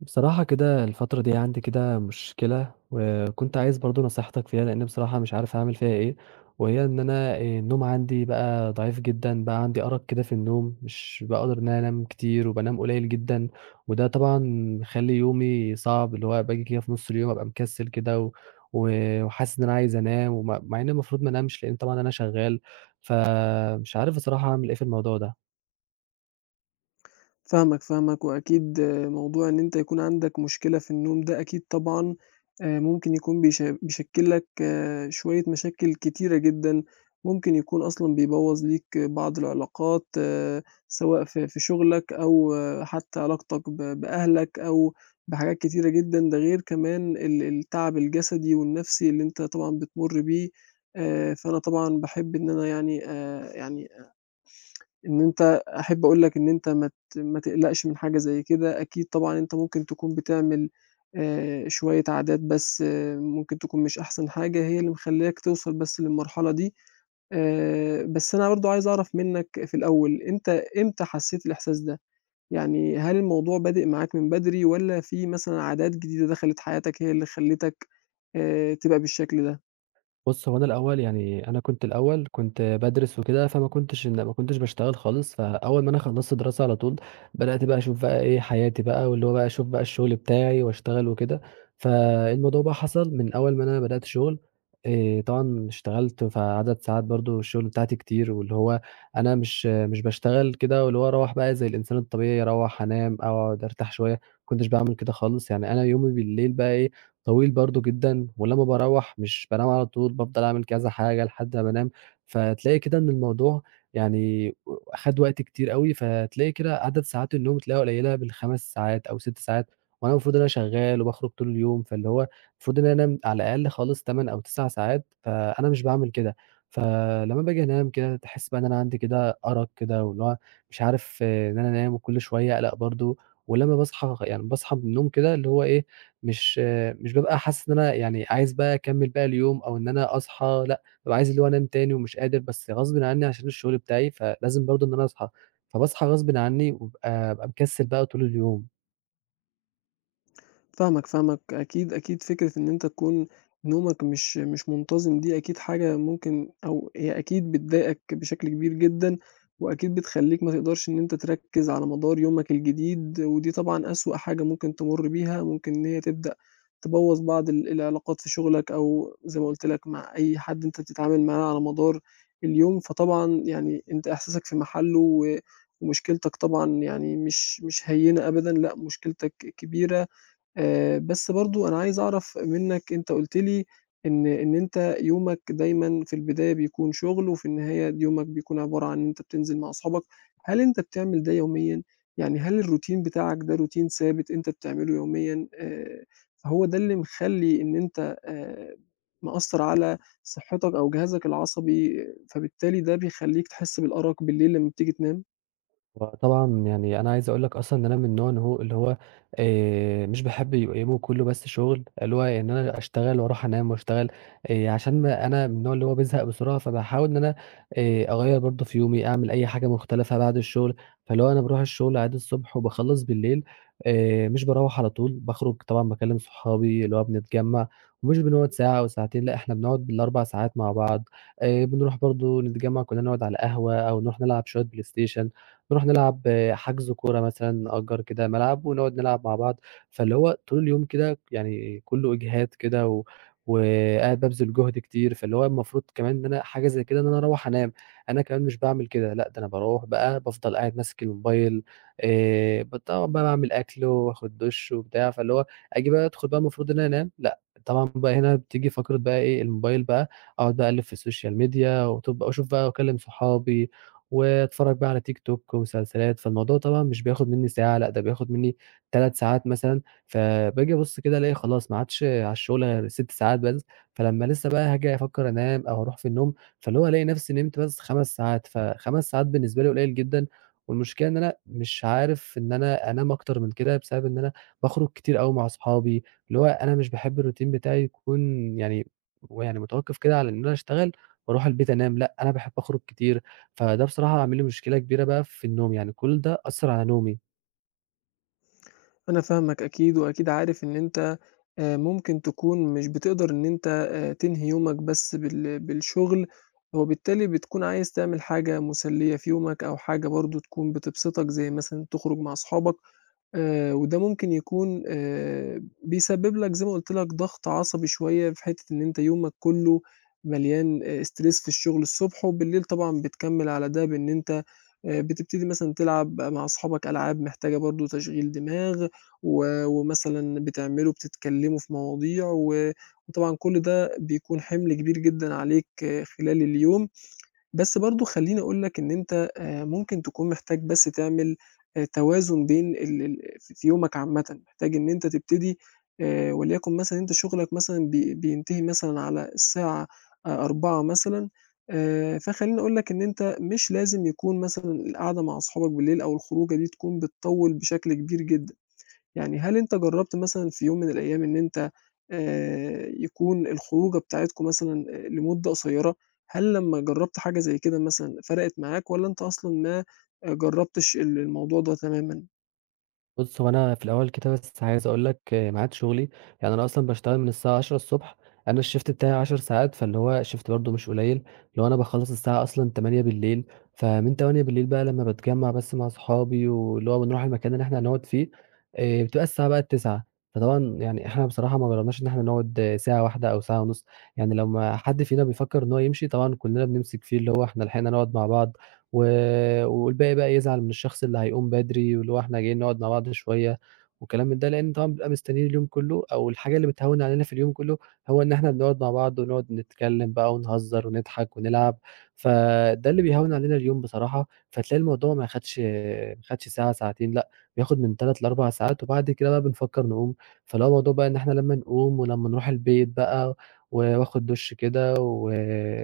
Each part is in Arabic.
بصراحة كده الفترة دي عندي كده مشكلة، وكنت عايز برضه نصيحتك فيها، لإني بصراحة مش عارف أعمل فيها ايه، وهي إن أنا آآ النوم عندي بقى ضعيف جدًا بقى عندي أرق كده في النوم مش باقدر أنام كتير وبانام قليّل جدًا، وده طبعًا مخلّي يومي صعب اللي هو باجي كده في نُص اليوم أبقى مكسّل كده، و و وحاسس إن أنا عايز أنام، وم مع إني المفروض ما أنامش لإن طبعًا أنا شغّال ف مش عارف بصراحة أعمل ايه في الموضوع ده. فاهمك، فاهمك، وأكيد موضوع إن أنت يكون عندك مشكلة في النوم ده أكيد طبعًا آآ، ممكن يكون بيش بيشكّل لك شوية مشاكل كتيرة جدًا، ممكن يكون أصلًا بيبوّظ ليك بعض العلاقات، سواء في في شُغلك أو حتى علاقتك ب بأهلك أو بحاجات كتيرة جدًا، ده غير كمان ال التعب الجسدي والنَفْسي اللي أنت طبعًا بتمرّ بيه آآ، فأنا طبعًا باحب إن أنا يعني آآ، يعني آآ إن أنت أحب أقول لك إن أنت ما ت ما تقلقش من حاجة زَيّ كده، أكيد طبعًا أنت ممكن تكون بتعمل آآ، شوية عادات بَس ممكن تكون مش أحسن حاجة، هي اللي مخلّياك توصل بَس للمرحلة دي آآ، بَس أنا برضه عايز أعرف منّك في الأول، أنت إمتى حسّيت الإحساس ده، يعني هل الموضوع بادئ معاك من بدري، والّا في مثلًا عادات جديدة دخلت حياتك هي اللي خلّيتك آآ، تبقى بالشكل ده؟ بُص، هو أنا الأول يعني، أنا كنت الأول كنت بادرس وكده، فما كنتش إن باشتغل خالص فأول ما أنا خلصت دراسة، على طول بدأت بقى أشوف بقى إيه حياتي بقى، واللي هو بقى أشوف بقى الشغل بتاعي، واشتغل وكده، فالموضوع بقى حصل من أول ما أنا بدأت شغل آآ طبعًا اشتغلت، فعدد ساعات برضه الشغل بتاعتي كتير، واللي هو أنا مش مش باشتغل كده واللي هو أروّح بقى زي الإنسان الطبيعي، أروّح أنام أقعد أرتاح شوية، ما كنتش بعمل كده خالص يعني أنا يومي بالليل بقي إيه طويل برضه جدًا، ولمّا باروّح مش بانام على طول، بافضل أعمل كذا حاجة لحد ما بانام، فتلاقي كده إن الموضوع يعني خَد وقت كتير أوي، فتلاقي كده عدد ساعات النوم تلاقيها قليلة، من بال5 ساعات أو 6 ساعات، وأنا المفروض إن أنا شغال وباخرج طول اليوم، فاللي هو المفروض إن أنام على الأقل خالص 8 أو 9 ساعات فأنا مش باعمل كده فلمّا باجي أنام كده، تحس بقى إن أنا عندي كده أرق كده، واللي هو مش عارف إن أنا أنام، وكل شوية أقلق برضه ولمّا باصحى يعني باصحى من النوم كده، اللي هو إيه، مش، مش بابقى حاسس إن أنا يعني عايز بقى أكمل باقي اليوم أو إن أنا أصحى لأ، بابقى عايز اللي هو أنام تاني، ومش قادر بس غصبٍ عني عشان الشغل بتاعي، فلازم برضه إن أنا أصحى فباصحى غصبٍ عني، وأبقى بابقى مكسل بقى طول اليوم. فاهمك، فاهمك، أكيد، أكيد فكرة إن أنت تكون نومك مش مش منتظِم دي أكيد حاجة ممكن أو هي أكيد بتضايقك بشكل كبير جدًا، وأكيد بتخلّيك ما تقدرش إن أنت تركِّز على مدار يومك الجديد، ودي طبعًا أسوأ حاجة ممكن تمُرّ بيها ممكن إن هي تبدأ تبوّظ بعض ال العلاقات في شغلك، أو زي ما قُلت لك مع أي حد أنت بتتعامل معاه على مدار اليوم، فطبعًا يعني أنت إحساسك في محلُّه و ومشكلتك طبعًا يعني مش مش هيّنة أبدًا، لأ مشكلتك كبيرة، آآ، بس برضه أنا عايز أعرف منك أنت قُلت لي إن إن أنت يومك دايمًا في البداية بيكون شغل وفي النهاية يومك بيكون عبارة عن إن أنت بتنزل مع أصحابك، هل أنت بتعمل ده يوميًا؟ يعني هل الروتين بتاعك ده روتين ثابت أنت بتعملُه يوميًا آآ، فهو ده اللي مخلّي إن أنت آآ، مأثّر على صحّتك أو جهازك العصبي، فبالتالي ده بيخلّيك تحس بالأَرَق بالليل لمّا بتيجي تنام؟ هو طبعًا يعني أنا عايز أقول لك أصلًا إن أنا من النوع إن هو اللي هو آآ، مش باحب يبقى يومُه كلّه بس شغل اللي هو إن أنا أشتغل وأرُوح أنام وأشتغل آآ، عشان أنا من النوع اللي هو بيزهق بسرعة فباحاول إن أنا آآ، أغيّر برضه في يومي، أعمل أي حاجة مختلفة بعد الشغل، فاللي هو أنا بارُوح الشغل عادي الصبح، وباخلّص بالليل آآ، مش باروّح على طول، باخرُج طبعًا باكلّم صحابي اللي هو بنتجمّع ومش بنقعد ساعة أو ساعتين لأ، إحنا بنقعد بال4 ساعات مع بعض آآ، بنرُوح برضه نتجمّع كلّنا نقعد على القهوة أو نرُوح نلعب شوية play station نرُوح نلعب حجز كورة مثلًا، نأجّر كده ملعب، ونقعد نلعب مع بعض، فاللي هو طول اليوم كده يعني كلّه إجهاد كده و وقاعد بابذل جُهد كتير فاللي هو المفروض كمان إن أنا حاجة زي كده إن أنا أروّح أنام، أنا كمان مش باعمل كده لأ ده أنا باروّح بقى بافضل قاعد ماسك الموبايل آآ، ب طبعًا بقى باعمل أكل وآخد دُشّ وبتاع، فاللي هو آجي بقى أدخل بقى المفروض إن أنام لأ، طبعًا بقى هنا بتيجي فقرة بقى إيه الموبايل بقى أقعد بقى أقلِّب في السوشيال ميديا واتوب وأشوف بقى وأكلّم صحابي وأتفرّج بقى على تيك توك ومسلسلات، فالموضوع طبعًا مش بياخد مني ساعة لأ ده بياخد مني 3 ساعات مثلًا، فباجي أبُصّ كده ألاقي خلاص ما عادش على الشغل غير 6 ساعات بس، فلمّا لسه بقى هاجي أفكّر أنام أو هارُوح في النوم، فاللي هو ألاقي نفسي نِمت بس 5 ساعات ف 5 ساعات بالنسبة لي قليل جدًا، والمشكلة إن أنا مش عارف إن أنا أنام أكتر من كده، بسبب إن أنا باخرج كتير أوي مع أصحابي، اللي هو أنا مش باحب الروتين بتاعي يكون يعني هو يعني متوقِّف كده على إن أنا أشتغل وأرُوح البيت أنام، لأ، أنا باحب أخرج كتير، فده بصراحة عامل لي مشكلة كبيرة بقى في النوم، يعني كُلّ ده أثّر على نومي. أنا فاهمك أكيد وأكيد عارف إن أنت آآ ممكن تكون مش بتقدر إن أنت آآ تنهي يومك بس بال بالشغل، وبالتالي بتكون عايز تعمل حاجة مسليّة في يومك أو حاجة برضه تكون بتبسطك زي مثلًا تخرُج مع صحابك، آآ وده ممكن يكون آآ بيسبب لك زي ما قُلت لك ضغط عصبي شوية في حتّة إن أنت يومك كلّه مليان آآ استرِس في الشغل الصبح وبالليل طبعًا بتكمّل على ده بإن أنت آآ بتبتدي مثلًا تلعب مع صحابك ألعاب محتاجة برضه تشغيل دماغ و ومثلًا بتعملوا بتتكلموا في مواضيع و وطبعًا كل ده بيكون حِمل كبير جدًا عليك خلال اليوم، بس برضه خلّيني أقول لك إن أنت آآ ممكن تكون محتاج بس تعمل آآ توازن بين ال ال في في يومك عامةً، محتاج إن أنت تبتدي آآ وليكن مثلًا أنت شُغلك مثلًا بي بينتهي مثلًا على الساعة أ 16:00 مثلًا آآ فخلّيني أقول لك إن أنت مش لازم يكون مثلًا القعدة مع صحابك بالليل أو الخروجة دي تكون بتطوّل بشكل كبير جدًا. يعني هل أنت جرّبت مثلًا في يوم من الأيام إن أنت آآ يكون الخروجة بتاعتكم مثلًا آآ لمدة قصيرة؟ هل لمّا جرّبت حاجة زي كده مثلًا فرَقِت معاك والّا أنت أصلًا ما جرّبتش ال الموضوع ده تمامًا؟ بُصّ، هو أنا في الأول كده بس عايز أقول لك معاد شُغلي، يعني أنا أصلًا باشتغل من الساعة 10:00 ص أنا الshift بتاعي 10 ساعات، فاللي هو shift برضه مش قليل، اللي هو أنا باخلص الساعة أصلًا 20:00، فمن 20:00 بقى لمّا باتجمع بس مع أصحابي، واللي هو بنروح المكان اللي إحنا هنقعد فيه، آآ بتبقى الساعة بقِت 21:00، فطبعًا يعني إحنا بصراحة ما جرّبناش إن إحنا نقعد ساعة واحدة أو ساعة ونص، يعني لما حد فينا بيفكر إن هو يمشي، طبعًا كلنا بنمسك فيه، اللي هو إحنا لحقنا نقعد مع بعض، و والباقي بقى يزعل من الشخص اللي هيقوم بدري، واللي هو إحنا جايين نقعد مع بعض شوية والكلام ده، لأن طبعًا بنبقى مستنين اليوم كله، أو الحاجة اللي بتهوّن علينا في اليوم كله، هو إن إحنا بنقعد مع بعض، ونقعد نتكلم بقى ونهزر ونضحك ونلعب، فده اللي بيهوّن علينا اليوم بصراحة، فتلاقي الموضوع ما خدش ما خدش ساعة ساعتين، لأ، بياخد من 3 ل4 ساعات، وبعد كده بنفكر نقوم، فاللي هو بقى الموضوع بقى إن إحنا لمّا نقوم، ولمّا نروح البيت بقى، و وآخد دُش كده، و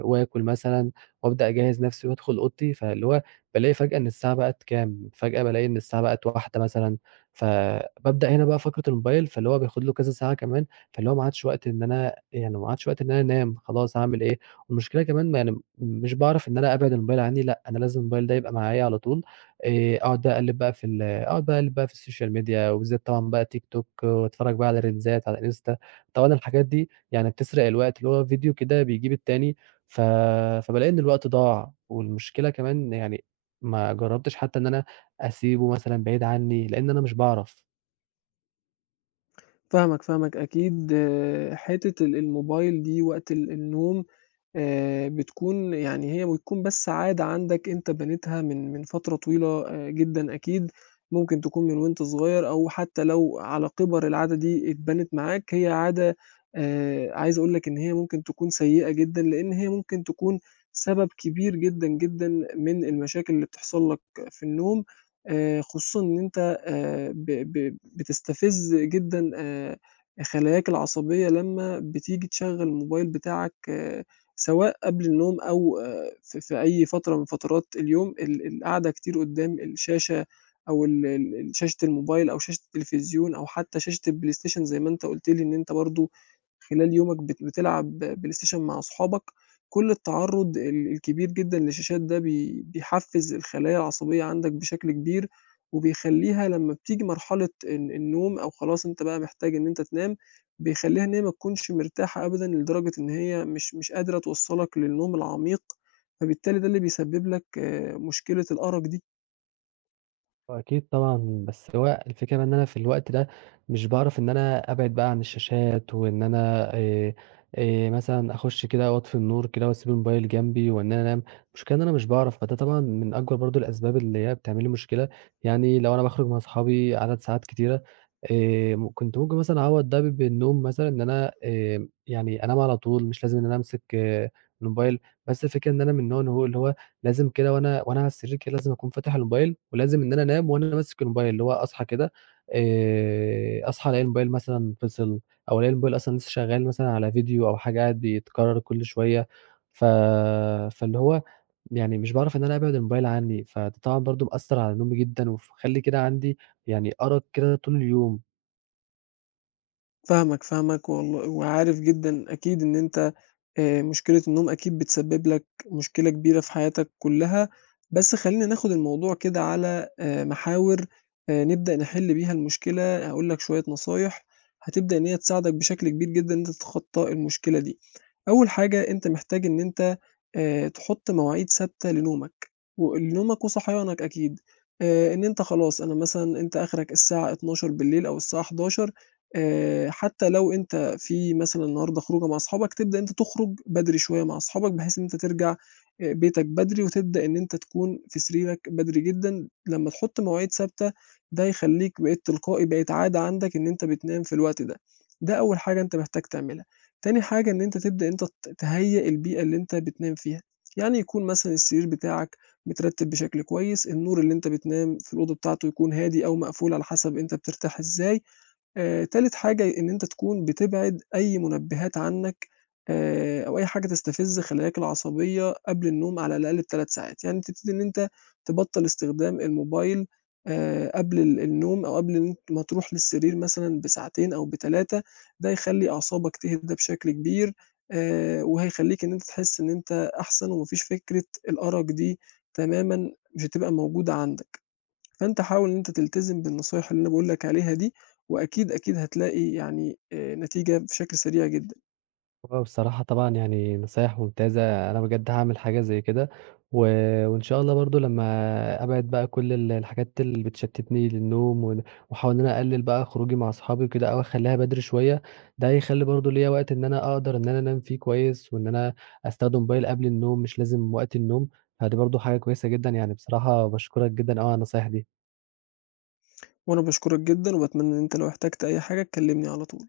وآكل مثلًا، وأبدأ أجهّز نفسي وأدخل أوضتي، فاللي هو بالاقي فجأة إن الساعة بقِت كام، فجأة بالاقي إن الساعة بقِت 01:00 مثلًا، فبابدأ هنا بقى فقرة الموبايل، فاللي هو بياخد له كذا ساعة كمان، فاللي هو ما عادش وقت إن أنا يعني ما عادش وقت إن أنا أنام خلاص، هاعمل إيه، والمشكلة كمان يعني، مش باعرف إن أنا أبعِد الموبايل عندي، لأ، أنا لازم الموبايل ده يبقى معايا على طول، آآ أقعد بقى أقلِّب بقى في ال أقعد أقلِّب بقى في السوشيال ميديا، وبالذات طبعًا بقى تيك توك، وأتفرج بقى على ريلزات على الإنستا، طبعًا الحاجات دي يعني بتسرق الوقت، اللي هو فيديو كده بيجيب التاني، ف فبالاقي إن الوقت ضاع، والمشكلة كمان يعني، ما جربتش حتى إن أنا أسيبه مثلًا بعيد عني، لإن أنا مش باعرف. فاهمك، فاهمك أكيد حتّة ال الموبايل دي وقت ال النوم، آآ، بتكون يعني هي بتكون بس عادة عندك أنت بنيتها من من فترة طويلة آآ جدًا أكيد، ممكن تكون من وأنت صغير، أو حتّى لو على كِبَر العادة دي اتبَنِت معاك هي عادة آآ، عايز أقول لك إن هي ممكن تكون سيئة جدًا، لأن هي ممكن تكون، سبب كبير جدًا، جدًا من المشاكل اللي بتحصل لك في النوم، آآ، خصوصًا إن أنت آآ، ب ب بتستفز جدًا آآ، خلاياك العصبية لمّا بتيجي تشغّل الموبايل بتاعك آآ، سواء قبل النوم أو آآ في في أي فترة من فترات اليوم ال القعدة كتير قُدّام الشاشة، أو ال ال ال شاشة الموبايل أو شاشة التلفزيون، أو حتّى شاشة الPlayStation زي ما أنت قُلت لي إن أنت برضه خلال يومك بت بتلعب PlayStation مع أصحابك، كُلّ التعرُّض ال الكبير جدًا للشاشات ده، بي بيحفّز الخلايا العصبية عندك بشكل كبير، وبيخليها لمّا بتيجي مرحلة ال النوم أو خلاص أنت بقى محتاج إن أنت تنام، بيخلّيها إن هي ما تكونش مرتاحة أبدًا لدرجة إن هي مش مش قادرة توصَّلك للنوم العميق، فبالتالي ده اللي بيسبِّب لك آآ، مشكلة الأَرَق دي. هو أكيد طبعًا، بَس اللي هو الفكرة إن أنا في الوقت ده مش باعرف إن أنا أبعد بقى عن الشاشات وإن أنا آآ آآ، مثلًا أخُش كده وأطفي النور كده وأسيب الموبيل جنبي وإن أنا أنام، المشكلة إن أنا مش باعرف فده طبعًا من أكبر برضه الأسباب اللي هي بتعمل لي مشكلة يعني لو أنا باخرج من أصحابي عدد ساعات كتيرة آمم، كنت ممكن مثلًا أعوّض ب بالنوم مثلًا إن أنا آمم، يعني أنام على طول مش لازم إن أنا أمسك الموبيل بَس الفكرة إن أنا من النوع إن هو اللي هو لازم كده وأنا وأنا على السرير كده لازم أكون فاتح الموبيل ولازم إن أنا أنام وأنا ماسك الموبيل اللي هو أصحى كده آآ، أصحى ألاقي الموبيل مثلًا فِصل أو ألاقي الموبيل أصلًا لسه شغّال مثلًا على video أو حاجة قاعد بيتكرّر كُل شوية، ف فاللي هو يعني مش باعرف إن أنا أبعِد الموبيل عنّي فده طبعًا برضه مأثّر على نومي جدًا وف مخلّي كده عندي يعني أرق كده طول اليوم. فاهمك، فاهمك، والل وعارف جدًا أكيد إن أنت آآ، مشكلة النوم أكيد بتسبّب لك مشكلة كبيرة في حياتك كلّها، بَس خلّينا ناخُد الموضوع كده على آآ، محاور آآ، نبدأ نِحلّ بيها المشكلة هاقول لك شوية نصايح هتبدأ إن هي تساعدك بشكل كبير جدًا إن أنت تتخطى المشكلة دي، أول حاجة أنت محتاج إن أنت آآ، تحُط مواعيد ثابتة لنومك و آآ، لنومك وصحيانك أكيد آآ، إن أنت خلاص أنا مثلًا أنت أخرك الساعة 00:00 أو الساعة 23:00 آآ، حتى لو أنت في مثلًا النهارده خروجة مع أصحابك تبدأ إن أنت تخرج بدري شوية مع أصحابك بحيث إن أنت ترجع آآ، بيتك بدري وتبدأ إن أنت تكون في سريرك بدري جدًا، لمّا تحُط مواعيد ثابتة ده هيخلّيك بقيت تلقائي بقت عادة عندك إن أنت بتنام في الوقت ده، ده أول حاجة أنت محتاج تعملها، تاني حاجة إن أنت تبدأ إن أنت ت تهيأ البيئة اللي أنت بتنام فيها، يعني يكون مثلًا السرير بتاعك مترتب بشكل كويس، النور اللي أنت بتنام في الأوضة بتاعته يكون هادي أو مقفول على حَسب أنت بترتاح إزاي آآ، تالت حاجة ي إن أنت تكون بتبعد أي منبهات عنّك آآ، أو أي حاجة تستفز خلاياك العصبية قبل النوم على الأقل ب3 ساعات يعني تبتدي إن أنت تبطّل استخدام الموبيل آآ، قبل ال النوم أو قبل إن أ ما تروح للسرير مثلًا بساعتين أو ب3 ده هيخلّي أعصابك تهدى بشكل كبير آآ، وهيخلّيك إن أنت تحسّ إن أنت أحسن وما فيش فكرة الأرق دي تمامًا مش هتبقى موجودة عندك، فأنت حاول إن أنت تلتزم بالنصايح اللي أنا باقول لك عليها دي وأكيد، أكيد هتلاقي يعني آآ نتيجة بشكل سريع جدًا. هو بصراحة طبعًا يعني نصايح ممتازة، أنا بجد هاعمل حاجة زَيّ كده، و وإن شاء الله برضه لمّا أبعد بقى كُل ال الحاجات اللي بتشتّتني للنوم ون وأحاول إن أنا أقلّل بقى خروجي مع أصحابي وكده أو أخلّيها بدري شوية، ده هيخلّي برضه ليّا وقت إن أنا أقدر إن أنا أنام فيه كويس وإن أنا أستخدم الموبيل قبل النوم مش لازم وقت النوم، [unintelligible] برضه حاجة كويسة جدًا، يعني بصراحة باشكرك جدًا أوي على النصايح دي. وأنا باشكرك جدًا، وباتمنى إن أنت لو احتجت أي حاجة تكلّمني على طول.